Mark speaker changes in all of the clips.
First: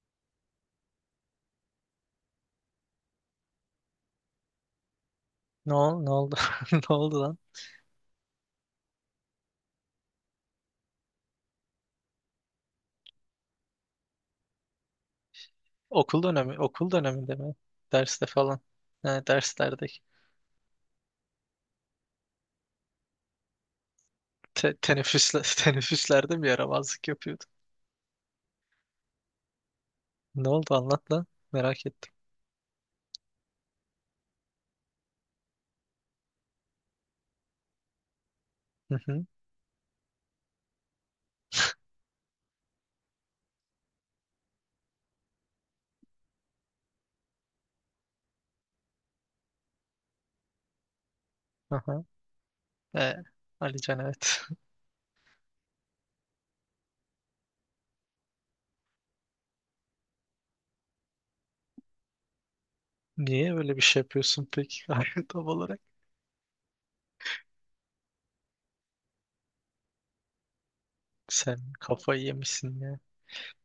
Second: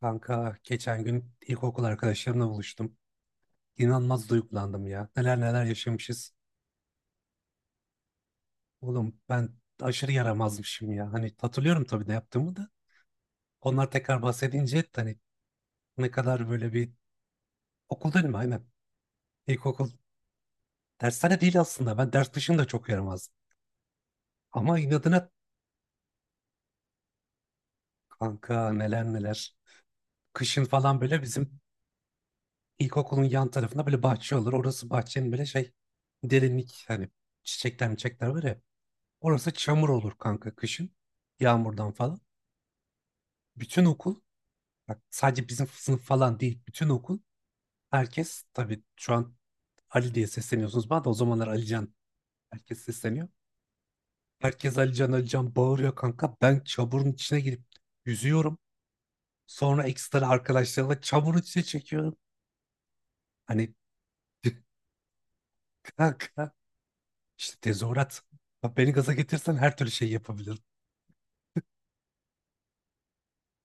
Speaker 1: Kanka geçen gün ilkokul arkadaşlarımla buluştum. İnanılmaz duygulandım ya. Neler neler
Speaker 2: Ne, ne
Speaker 1: yaşamışız.
Speaker 2: oldu? Ne oldu lan?
Speaker 1: Oğlum ben aşırı yaramazmışım ya. Hani hatırlıyorum tabii de yaptığımı da. Onlar tekrar bahsedince hani ne
Speaker 2: Okul
Speaker 1: kadar
Speaker 2: dönemi,
Speaker 1: böyle
Speaker 2: okul
Speaker 1: bir
Speaker 2: döneminde mi?
Speaker 1: okul değil
Speaker 2: Derste
Speaker 1: mi?
Speaker 2: falan.
Speaker 1: Aynen.
Speaker 2: Ne derslerde.
Speaker 1: İlkokul dershane değil aslında. Ben ders dışında çok yaramazdım. Ama inadına
Speaker 2: Teneffüsle teneffüslerde bir yaramazlık yapıyordu.
Speaker 1: kanka neler neler.
Speaker 2: Ne
Speaker 1: Kışın
Speaker 2: oldu
Speaker 1: falan
Speaker 2: anlat
Speaker 1: böyle
Speaker 2: lan.
Speaker 1: bizim
Speaker 2: Merak ettim.
Speaker 1: ilkokulun yan tarafında böyle bahçe olur. Orası bahçenin böyle şey derinlik hani çiçekler çiçekler var ya.
Speaker 2: Hı hı.
Speaker 1: Orası çamur olur kanka kışın. Yağmurdan falan. Bütün okul bak sadece bizim sınıf falan değil. Bütün okul herkes tabii şu an Ali diye sesleniyorsunuz bana, da o zamanlar Alican
Speaker 2: Aha.
Speaker 1: herkes
Speaker 2: E,
Speaker 1: sesleniyor.
Speaker 2: Ali can evet.
Speaker 1: Herkes Alican Alican bağırıyor kanka. Ben çamurun içine girip yüzüyorum. Sonra ekstra arkadaşlarla çamurun içine çekiyorum.
Speaker 2: Niye
Speaker 1: Hani
Speaker 2: öyle bir şey yapıyorsun peki? Tam olarak.
Speaker 1: kanka işte tezahürat. Bak, beni gaza getirsen her türlü şey yapabilirim.
Speaker 2: Sen kafayı yemişsin ya.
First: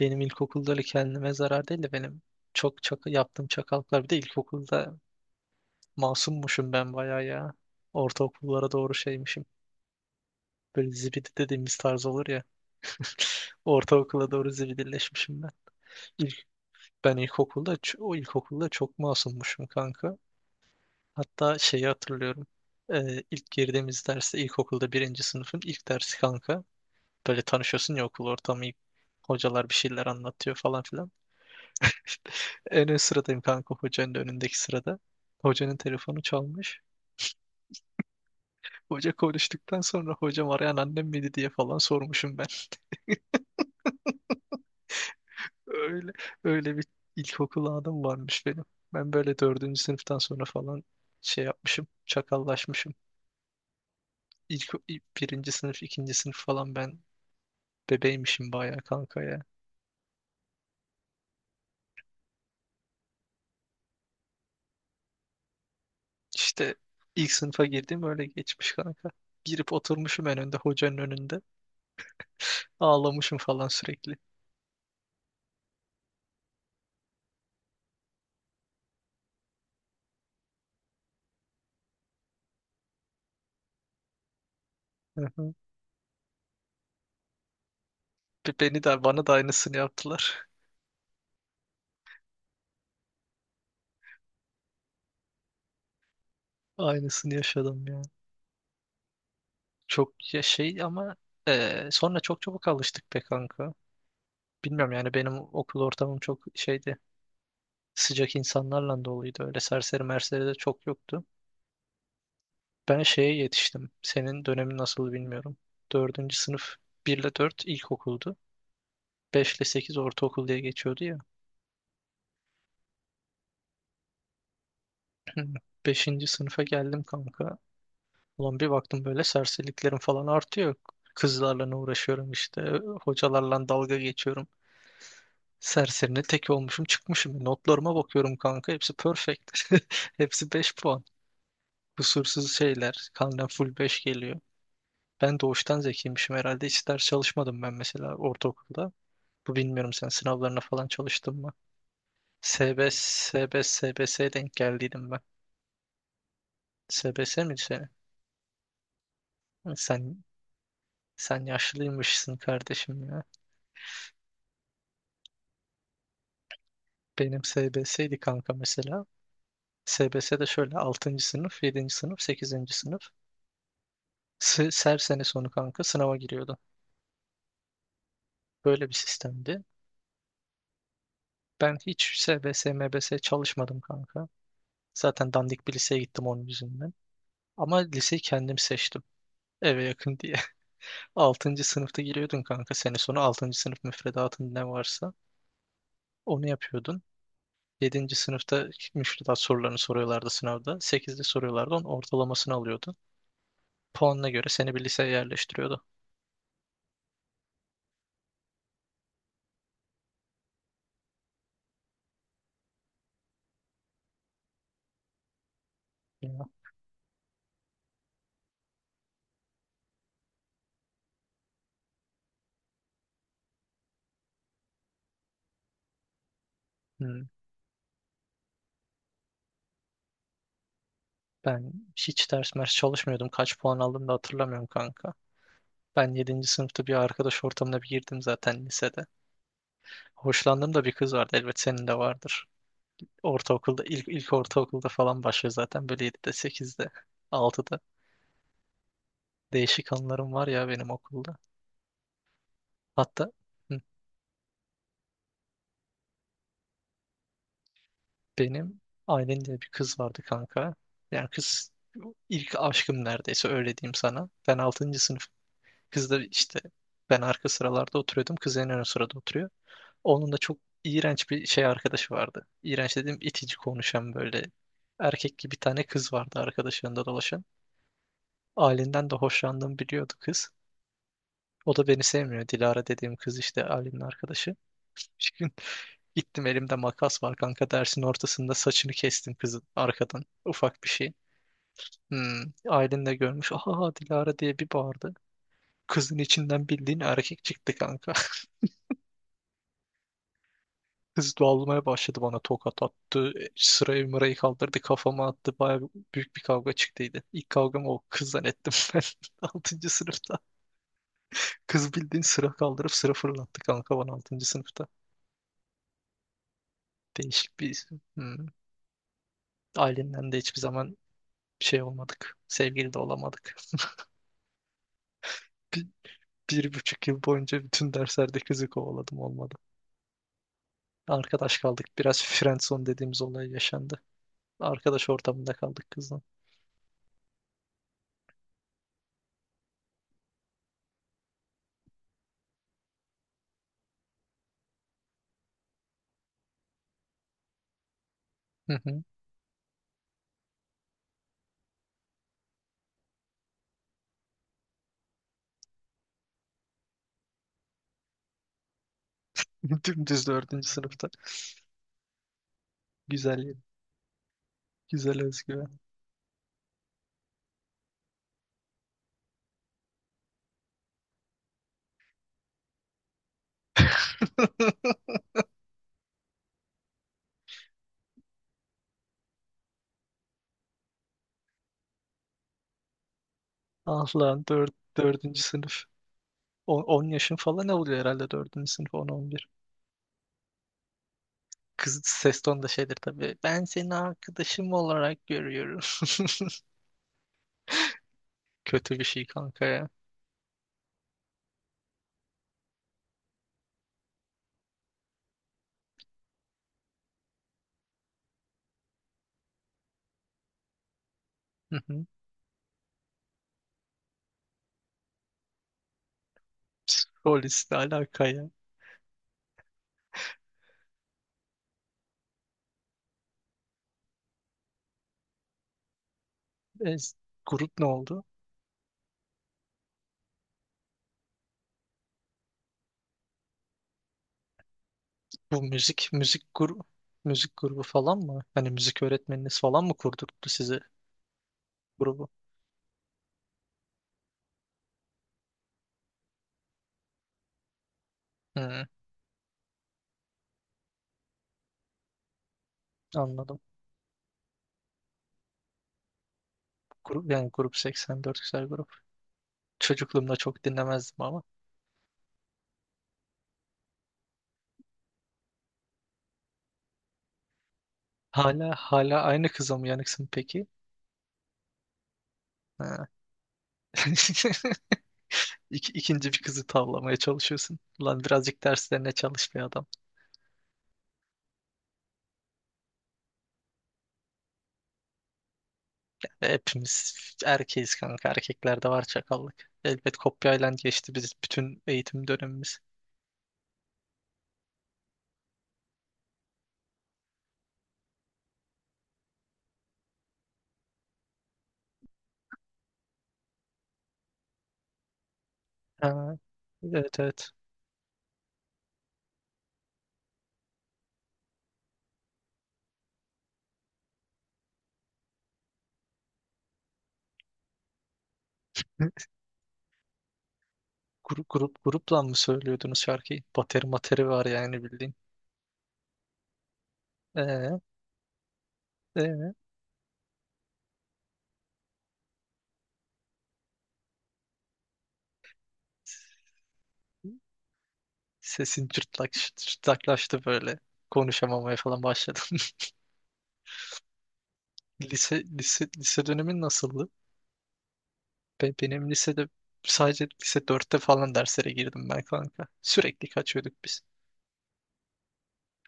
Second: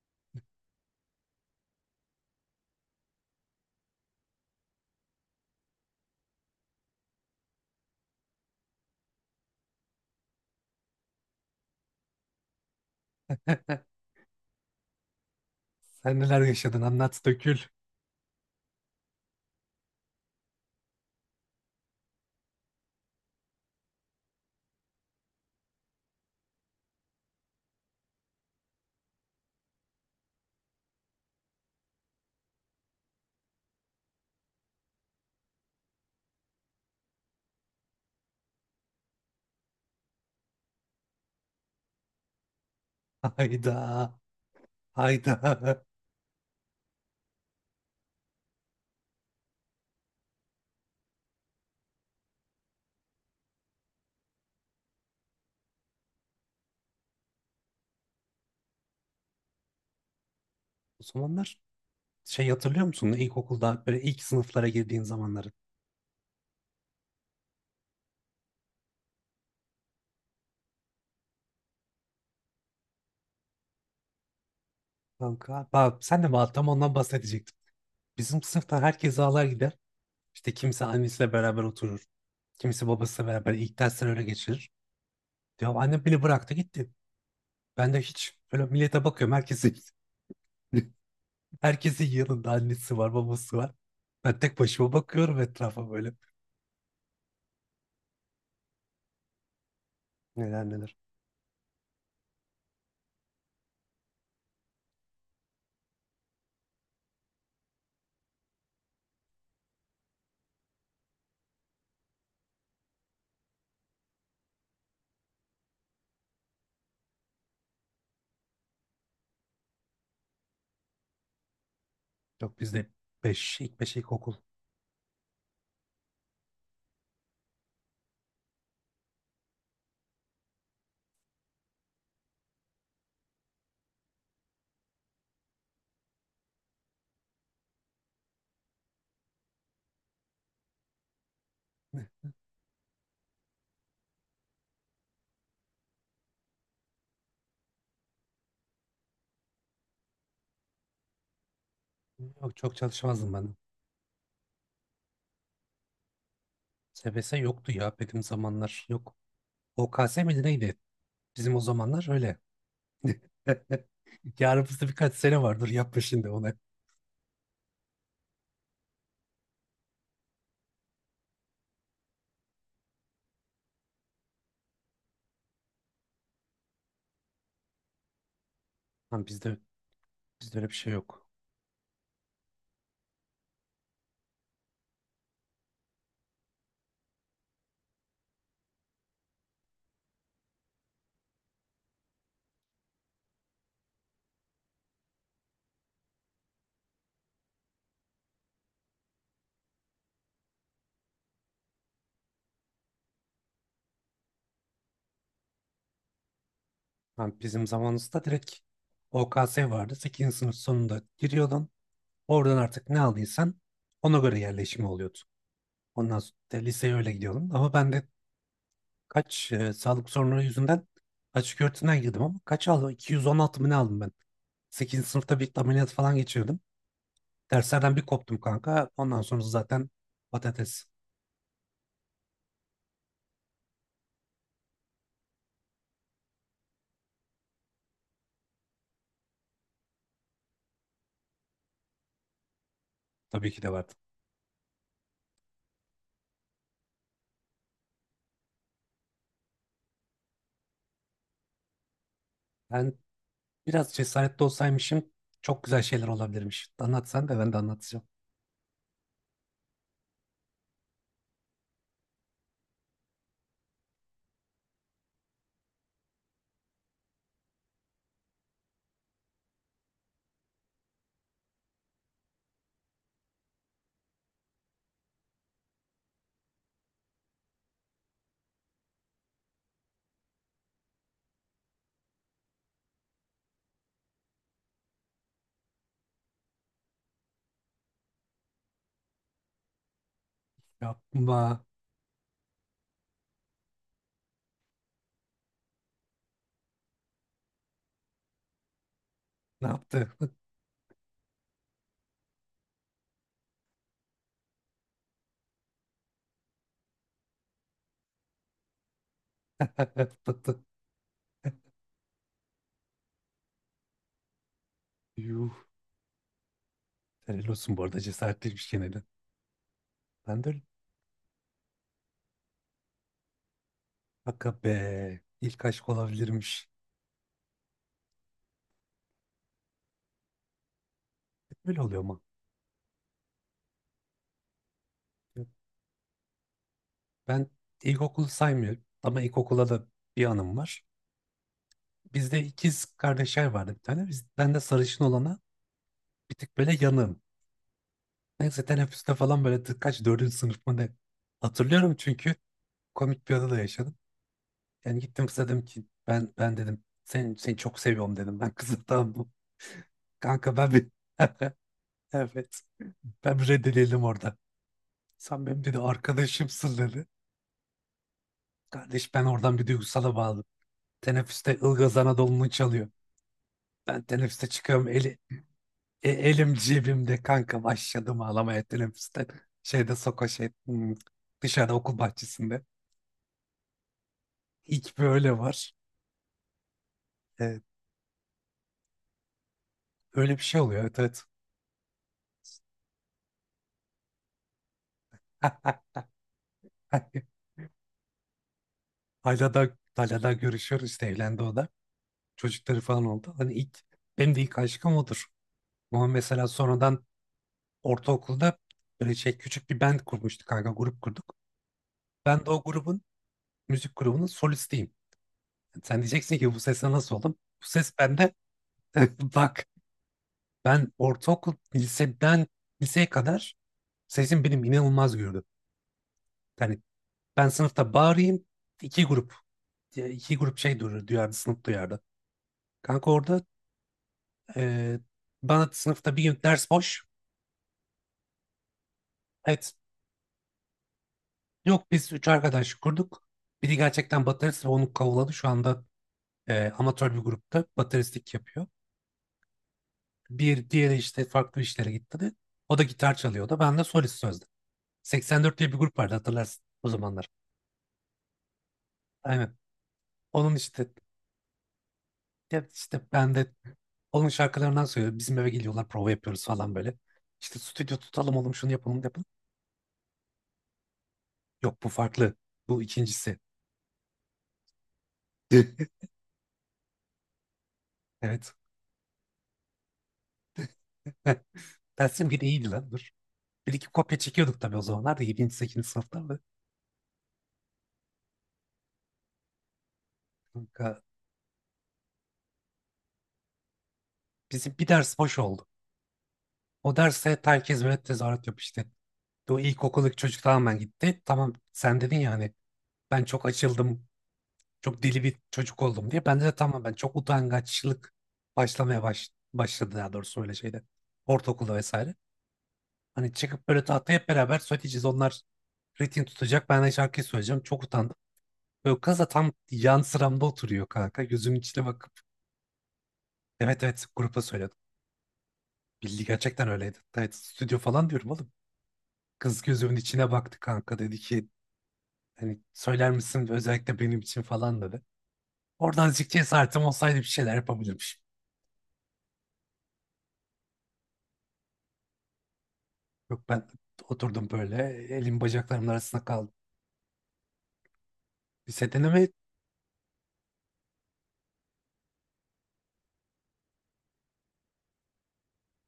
Speaker 2: Benim ilkokulda öyle kendime zarar değil de benim çok çok yaptığım çakallıklar. Bir de ilkokulda masummuşum ben bayağı ya. Ortaokullara doğru şeymişim. Böyle zibidi dediğimiz tarz olur ya. Ortaokula doğru zibidilleşmişim ben.
Speaker 1: Sen neler
Speaker 2: İlk,
Speaker 1: yaşadın,
Speaker 2: ben
Speaker 1: anlat, dökül.
Speaker 2: ilkokulda, o ilkokulda çok masummuşum kanka. Hatta şeyi hatırlıyorum. İlk girdiğimiz derste ilkokulda birinci sınıfın ilk dersi kanka. Böyle tanışıyorsun ya okul ortamı. Hocalar bir şeyler anlatıyor falan filan. En ön sıradayım kanka hocanın da önündeki sırada. Hocanın telefonu çalmış. Hoca konuştuktan sonra hocam arayan annem miydi diye falan sormuşum ben.
Speaker 1: Hayda. Hayda.
Speaker 2: Öyle öyle bir ilkokul anım varmış benim. Ben böyle dördüncü sınıftan sonra falan şey yapmışım, çakallaşmışım. Birinci sınıf, ikinci sınıf falan ben bebeymişim bayağı kanka ya.
Speaker 1: O zamanlar şey hatırlıyor musun? İlkokulda böyle ilk sınıflara girdiğin zamanları.
Speaker 2: İşte ilk sınıfa girdim öyle geçmiş kanka. Girip oturmuşum en önde hocanın önünde. Ağlamışım falan sürekli.
Speaker 1: Kanka bak, sen de bak, tam ondan bahsedecektim. Bizim sınıftan herkes ağlar gider. İşte kimse annesiyle beraber oturur, kimse babasıyla beraber ilk dersleri öyle geçirir.
Speaker 2: Hı hı.
Speaker 1: Ya annem beni bıraktı gitti. Ben de hiç, böyle
Speaker 2: Beni de
Speaker 1: millete
Speaker 2: bana da
Speaker 1: bakıyorum, herkes
Speaker 2: aynısını yaptılar.
Speaker 1: herkesin yanında annesi var, babası var. Ben tek başıma bakıyorum etrafa böyle.
Speaker 2: Aynısını yaşadım ya. Çok ya
Speaker 1: Neler
Speaker 2: şey
Speaker 1: neler.
Speaker 2: ama sonra çok çabuk alıştık be kanka. Bilmiyorum yani benim okul ortamım çok şeydi. Sıcak insanlarla doluydu. Öyle serseri merseri de çok yoktu. Ben şeye yetiştim. Senin dönemin nasıl bilmiyorum. Dördüncü sınıf 1 ile 4 ilkokuldu. 5 ile 8 ortaokul diye geçiyordu ya.
Speaker 1: Yok bizde ilk beş ilkokul.
Speaker 2: Beşinci sınıfa geldim kanka. Ulan bir baktım böyle serseriliklerim falan artıyor. Kızlarla ne uğraşıyorum işte. Hocalarla dalga geçiyorum. Serserine tek olmuşum çıkmışım. Notlarıma bakıyorum kanka. Hepsi perfect. Hepsi 5 puan. Kusursuz şeyler. Kalden full 5 geliyor. Ben doğuştan zekiymişim herhalde. Hiç ders çalışmadım ben mesela ortaokulda. Bu bilmiyorum sen sınavlarına falan çalıştın mı?
Speaker 1: Yok, çok
Speaker 2: SBS,
Speaker 1: çalışmazdım ben.
Speaker 2: SBS, SBS'ye denk geldiydim ben. SBS
Speaker 1: SBS
Speaker 2: miydi
Speaker 1: yoktu
Speaker 2: senin?
Speaker 1: ya benim zamanlar. Yok.
Speaker 2: Sen,
Speaker 1: OKS miydi, neydi?
Speaker 2: sen
Speaker 1: Bizim o zamanlar
Speaker 2: yaşlıymışsın
Speaker 1: öyle.
Speaker 2: kardeşim ya.
Speaker 1: Yarın bizde birkaç sene vardır, yapma şimdi onu.
Speaker 2: Benim SBS'ydi kanka mesela. SBS'de şöyle altıncı sınıf, yedinci sınıf, sekizinci sınıf. Her sene sonu kanka sınava giriyordu. Böyle bir
Speaker 1: Lan bizde
Speaker 2: sistemdi.
Speaker 1: öyle bir şey yok.
Speaker 2: Ben hiç SBS, MBS çalışmadım kanka. Zaten dandik bir liseye gittim onun yüzünden. Ama liseyi kendim seçtim. Eve yakın diye. Altıncı sınıfta giriyordun kanka. Sene sonu altıncı sınıf müfredatın ne varsa onu yapıyordun. Yedinci sınıfta müfredat sorularını soruyorlardı sınavda. Sekizde soruyorlardı. Onun ortalamasını alıyordun. Puanına göre seni bir liseye yerleştiriyordu.
Speaker 1: Lan bizim zamanımızda direkt OKS vardı. Sekizinci sınıf sonunda giriyordun. Oradan artık ne aldıysan ona göre yerleşimi oluyordu. Ondan sonra
Speaker 2: Ya.
Speaker 1: da liseye öyle gidiyordum. Ama ben de sağlık sorunları yüzünden açık öğretimden girdim ama kaç aldım? 216 mı ne aldım ben? Sekizinci sınıfta bir ameliyat falan geçirdim.
Speaker 2: Hmm.
Speaker 1: Derslerden bir koptum kanka. Ondan sonra zaten patates
Speaker 2: Ben hiç ders mers çalışmıyordum. Kaç puan aldım da hatırlamıyorum kanka. Ben yedinci sınıfta bir arkadaş ortamına bir girdim zaten lisede. Hoşlandığım da bir kız vardı. Elbet senin de vardır.
Speaker 1: tabii ki de
Speaker 2: Ortaokulda
Speaker 1: vardı.
Speaker 2: ilk ilk ortaokulda falan başlıyor zaten böyle yedide sekizde altıda. Değişik anılarım var ya benim okulda.
Speaker 1: Ben
Speaker 2: Hatta hı,
Speaker 1: biraz cesaretli olsaymışım çok güzel şeyler olabilirmiş. Anlat, sen de ben de anlatacağım.
Speaker 2: benim ailemde bir kız vardı kanka. Yani kız ilk aşkım neredeyse öyle diyeyim sana. Ben altıncı sınıf. Kız da işte ben arka sıralarda oturuyordum. Kız en ön sırada oturuyor. Onun da çok iğrenç bir şey arkadaşı vardı. İğrenç dediğim itici konuşan böyle erkek gibi bir tane kız vardı arkadaşlarında dolaşan. Ailemden de hoşlandığımı biliyordu kız. O da beni sevmiyor. Dilara dediğim kız işte ailemin arkadaşı. Gittim elimde makas var kanka dersin ortasında saçını kestim kızın arkadan. Ufak bir şey.
Speaker 1: Yapma.
Speaker 2: Hmm, ailen de görmüş. Aha Dilara diye bir bağırdı. Kızın içinden bildiğin erkek çıktı kanka.
Speaker 1: Ne yaptı?
Speaker 2: Kız dağılmaya başladı bana tokat attı. Sırayı mırayı kaldırdı kafama attı. Baya büyük bir kavga çıktıydı. İlk kavgamı o kız zannettim ben altıncı sınıfta.
Speaker 1: Patı.
Speaker 2: Kız bildiğin sıra kaldırıp sıra fırlattı kanka bana altıncı sınıfta.
Speaker 1: Yuh. Helal
Speaker 2: Değişik
Speaker 1: olsun, bu
Speaker 2: bir...
Speaker 1: arada
Speaker 2: Hmm.
Speaker 1: cesaretliymiş gene de.
Speaker 2: Ailenden de
Speaker 1: Ben de
Speaker 2: hiçbir
Speaker 1: öyle.
Speaker 2: zaman şey olmadık. Sevgili de olamadık.
Speaker 1: Hakka be. İlk aşk olabilirmiş.
Speaker 2: 1,5 yıl boyunca bütün derslerde kızı kovaladım olmadı. Arkadaş
Speaker 1: Hep böyle
Speaker 2: kaldık.
Speaker 1: oluyor ama.
Speaker 2: Biraz friendzone dediğimiz olay yaşandı. Arkadaş ortamında kaldık kızla.
Speaker 1: Ben ilkokul saymıyorum ama ilkokula da bir anım var. Bizde ikiz kardeşler vardı bir tane. Ben de sarışın olana bir tık böyle yanığım. Neyse
Speaker 2: Hı hı.
Speaker 1: teneffüste falan böyle tık- kaç dördüncü sınıf mı ne? Hatırlıyorum çünkü komik bir anı da yaşadım. Yani gittim kıza dedim ki, ben dedim, seni çok seviyorum dedim. Ben kızım tamam mı?
Speaker 2: Dümdüz
Speaker 1: Kanka
Speaker 2: dördüncü
Speaker 1: ben bir
Speaker 2: sınıfta.
Speaker 1: evet, ben
Speaker 2: Güzel,
Speaker 1: reddedildim orada.
Speaker 2: güzel
Speaker 1: Sen benim dedi
Speaker 2: özgüven.
Speaker 1: arkadaşımsın dedi. Kardeş ben oradan bir duygusala bağladım. Teneffüste Ilgaz Anadolu'nu çalıyor. Ben teneffüste çıkıyorum. Eli, E, elim cebimde kanka, başladım ağlamaya teneffüste. Şeyde soka şey dışarı, okul bahçesinde.
Speaker 2: Ah lan
Speaker 1: İlk böyle
Speaker 2: dördüncü
Speaker 1: var.
Speaker 2: sınıf. On on yaşın
Speaker 1: E,
Speaker 2: falan ne oluyor herhalde dördüncü sınıf on on bir.
Speaker 1: Öyle bir şey oluyor, evet evet.
Speaker 2: Kız ses tonu da şeydir tabii. Ben seni arkadaşım olarak görüyorum. Kötü bir şey
Speaker 1: Hala
Speaker 2: kanka
Speaker 1: da
Speaker 2: ya.
Speaker 1: hala da görüşüyoruz, işte evlendi o da. Çocukları falan oldu. Hani ilk, benim de ilk aşkım odur. Ama mesela sonradan ortaokulda böyle şey, küçük bir band kurmuştuk kanka, grup kurduk.
Speaker 2: Hı hı.
Speaker 1: Ben de o grubun, müzik grubunun solistiyim. Sen diyeceksin ki bu sese nasıl oldum? Bu
Speaker 2: Polisle
Speaker 1: ses
Speaker 2: alaka
Speaker 1: bende.
Speaker 2: ya.
Speaker 1: Bak, ben ortaokul liseden liseye kadar sesim benim inanılmaz gördü. Yani
Speaker 2: E,
Speaker 1: ben
Speaker 2: grup ne
Speaker 1: sınıfta
Speaker 2: oldu?
Speaker 1: bağırayım iki grup, iki grup şey duyardı sınıf, duyardı. Kanka orada e,
Speaker 2: Bu
Speaker 1: bana
Speaker 2: müzik
Speaker 1: sınıfta bir gün
Speaker 2: müzik
Speaker 1: ders
Speaker 2: grubu
Speaker 1: boş.
Speaker 2: müzik grubu falan mı? Hani müzik öğretmeniniz
Speaker 1: Evet,
Speaker 2: falan mı kurdurttu size
Speaker 1: yok biz
Speaker 2: grubu?
Speaker 1: üç arkadaş kurduk. Biri gerçekten baterist ve onu kavuladı. Şu anda amatör bir grupta bateristlik yapıyor.
Speaker 2: Hı,
Speaker 1: Bir diğeri işte farklı işlere gitti de. O da gitar çalıyordu.
Speaker 2: anladım.
Speaker 1: Ben de solist sözde. 84 diye bir grup vardı, hatırlarsın o zamanlar.
Speaker 2: Grup yani grup 84 güzel grup.
Speaker 1: Aynen.
Speaker 2: Çocukluğumda
Speaker 1: Onun
Speaker 2: çok
Speaker 1: işte,
Speaker 2: dinlemezdim ama.
Speaker 1: ya işte ben de onun şarkılarından söylüyorum. Bizim eve geliyorlar, prova yapıyoruz falan böyle. İşte stüdyo tutalım oğlum, şunu
Speaker 2: Hala
Speaker 1: yapalım
Speaker 2: hala
Speaker 1: yapalım.
Speaker 2: aynı kıza mı yanıksın peki?
Speaker 1: Yok, bu farklı. Bu
Speaker 2: Ha.
Speaker 1: ikincisi. Tüh.
Speaker 2: İkinci bir kızı tavlamaya çalışıyorsun. Lan
Speaker 1: Evet.
Speaker 2: birazcık derslerine çalış bir adam.
Speaker 1: Heh, dersim biri iyiydi lan dur. Bir iki kopya çekiyorduk tabii o zamanlar da 7. 8. sınıfta ama
Speaker 2: Hepimiz erkeğiz kanka. Erkeklerde var çakallık. Elbet kopyayla
Speaker 1: kanka,
Speaker 2: geçti biz bütün eğitim dönemimiz.
Speaker 1: bizim bir ders boş oldu. O derse herkes böyle tezahürat yapıyor işte. O ilkokuldaki çocuk tamamen gitti. Tamam, sen dedin ya hani ben çok açıldım, çok deli bir çocuk oldum diye.
Speaker 2: Ha.
Speaker 1: Ben de tamam, ben çok
Speaker 2: Evet evet.
Speaker 1: utangaçlık başladı daha doğrusu öyle şeyde. Ortaokulda vesaire. Hani çıkıp böyle tahtaya hep beraber söyleyeceğiz. Onlar ritim tutacak, ben de şarkıyı söyleyeceğim. Çok utandım. Böyle kız da tam yan sıramda oturuyor kanka, gözümün içine bakıp.
Speaker 2: Grupla mı söylüyordunuz şarkıyı?
Speaker 1: Evet
Speaker 2: Bateri
Speaker 1: evet,
Speaker 2: materi
Speaker 1: grupa
Speaker 2: var
Speaker 1: söyledim.
Speaker 2: yani bildiğin.
Speaker 1: Bildi, gerçekten öyleydi. Evet, stüdyo
Speaker 2: Ee,
Speaker 1: falan diyorum oğlum.
Speaker 2: evet.
Speaker 1: Kız gözümün içine baktı kanka. Dedi ki, hani söyler misin özellikle benim için falan dedi. Oradan azıcık cesaretim olsaydı bir şeyler yapabilirmişim.
Speaker 2: Sesin cırtlaklaştı böyle. Konuşamamaya falan başladım.
Speaker 1: Yok, ben oturdum böyle. Elim bacaklarımın arasında
Speaker 2: Lise
Speaker 1: kaldı.
Speaker 2: dönemin nasıldı? Benim
Speaker 1: Lisedene mi?
Speaker 2: lisede sadece lise dörtte falan derslere girdim ben kanka. Sürekli kaçıyorduk biz.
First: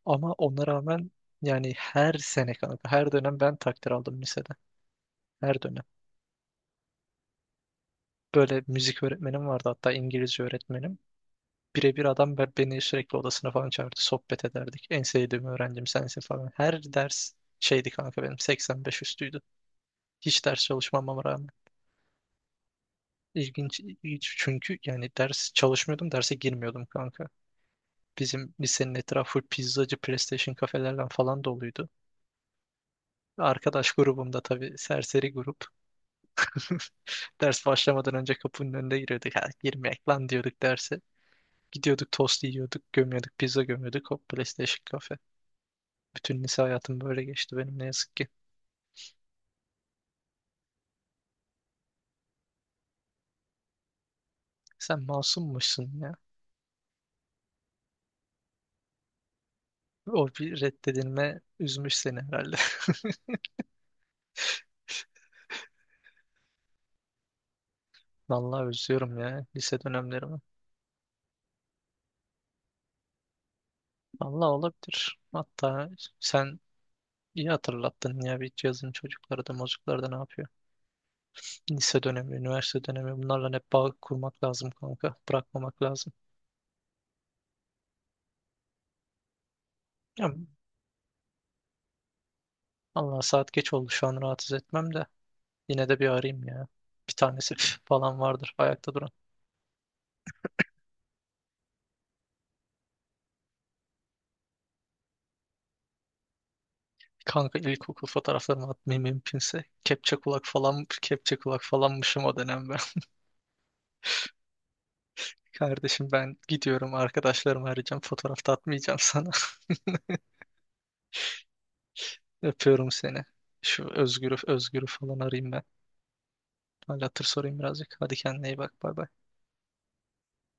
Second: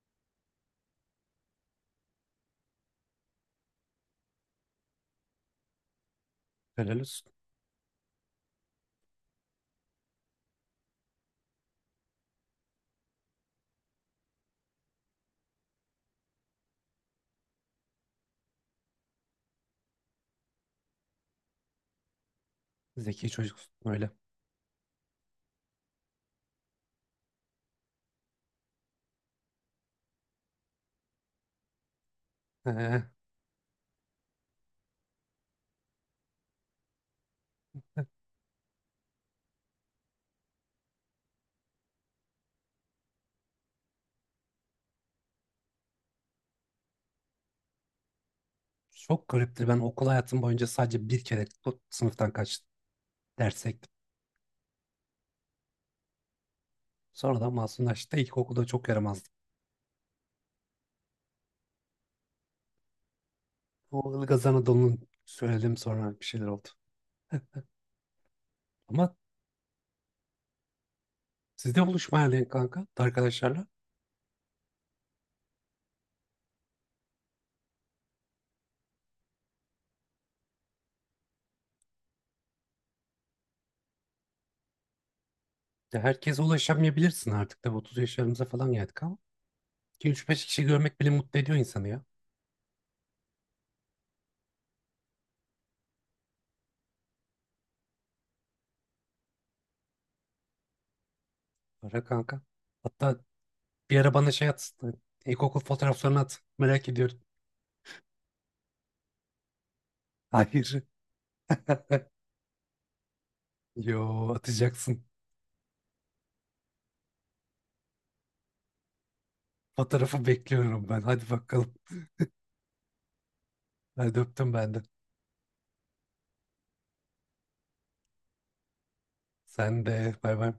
Speaker 2: Ama ona rağmen yani her sene kanka, her dönem ben takdir aldım lisede. Her dönem.
Speaker 1: Helal olsun.
Speaker 2: Böyle müzik öğretmenim vardı hatta İngilizce öğretmenim. Birebir adam beni sürekli odasına falan çağırdı. Sohbet ederdik. En sevdiğim öğrencim sensin falan. Her ders şeydi kanka benim 85 üstüydü. Hiç ders çalışmamama rağmen.
Speaker 1: Zeki çocuksun
Speaker 2: İlginç,
Speaker 1: öyle.
Speaker 2: ilginç çünkü yani ders çalışmıyordum, derse girmiyordum kanka. Bizim lisenin etrafı full pizzacı, PlayStation kafelerle falan doluydu.
Speaker 1: Ee,
Speaker 2: Arkadaş grubumda tabii serseri grup. Ders başlamadan önce kapının önünde giriyorduk. Ha, girmeyek lan diyorduk derse. Gidiyorduk tost yiyorduk, gömüyorduk, pizza gömüyorduk. Hop PlayStation. Bütün lise hayatım böyle geçti benim ne yazık ki.
Speaker 1: Çok gariptir. Ben okul hayatım boyunca sadece bir kere bu sınıftan kaçtım. Derse gittim.
Speaker 2: Sen masummuşsun ya.
Speaker 1: Sonra da masumlaştı. İlkokulda çok yaramazdım.
Speaker 2: O bir reddedilme üzmüş seni herhalde.
Speaker 1: O Ilgaz Anadolu'nun söyledim, sonra bir şeyler oldu.
Speaker 2: Vallahi
Speaker 1: Ama
Speaker 2: özlüyorum ya lise dönemlerimi.
Speaker 1: sizde buluşma yani kanka, arkadaşlarla.
Speaker 2: Vallahi olabilir. Hatta sen iyi hatırlattın ya bir cihazın çocukları da mocukları da ne yapıyor. Lise dönemi, üniversite dönemi bunlarla hep bağ kurmak lazım kanka. Bırakmamak
Speaker 1: Ya
Speaker 2: lazım.
Speaker 1: herkese ulaşamayabilirsin artık. Tabii 30 yaşlarımıza falan geldik ama.
Speaker 2: Ya,
Speaker 1: 2-3-5 kişi görmek bile mutlu ediyor insanı ya.
Speaker 2: Allah saat geç oldu şu an rahatsız etmem de. Yine de bir arayayım ya. Bir tanesi falan vardır ayakta duran.
Speaker 1: Ara kanka. Hatta bir ara bana şey at. İlkokul fotoğraflarını at. Merak ediyorum.
Speaker 2: Kanka ilkokul fotoğraflarımı atmayayım mümkünse. Kepçe kulak
Speaker 1: Hayır.
Speaker 2: falan, kepçe kulak falanmışım o dönem ben.
Speaker 1: Yo, atacaksın.
Speaker 2: Kardeşim ben gidiyorum arkadaşlarımı arayacağım. Fotoğrafta atmayacağım sana.
Speaker 1: Fotoğrafı bekliyorum ben. Hadi bakalım.
Speaker 2: Öpüyorum seni. Şu
Speaker 1: Hadi, öptüm ben de.
Speaker 2: Özgür'ü falan arayayım ben. Hal hatır sorayım birazcık. Hadi kendine iyi bak. Bay bay.
Speaker 1: Sen de. Bay bay.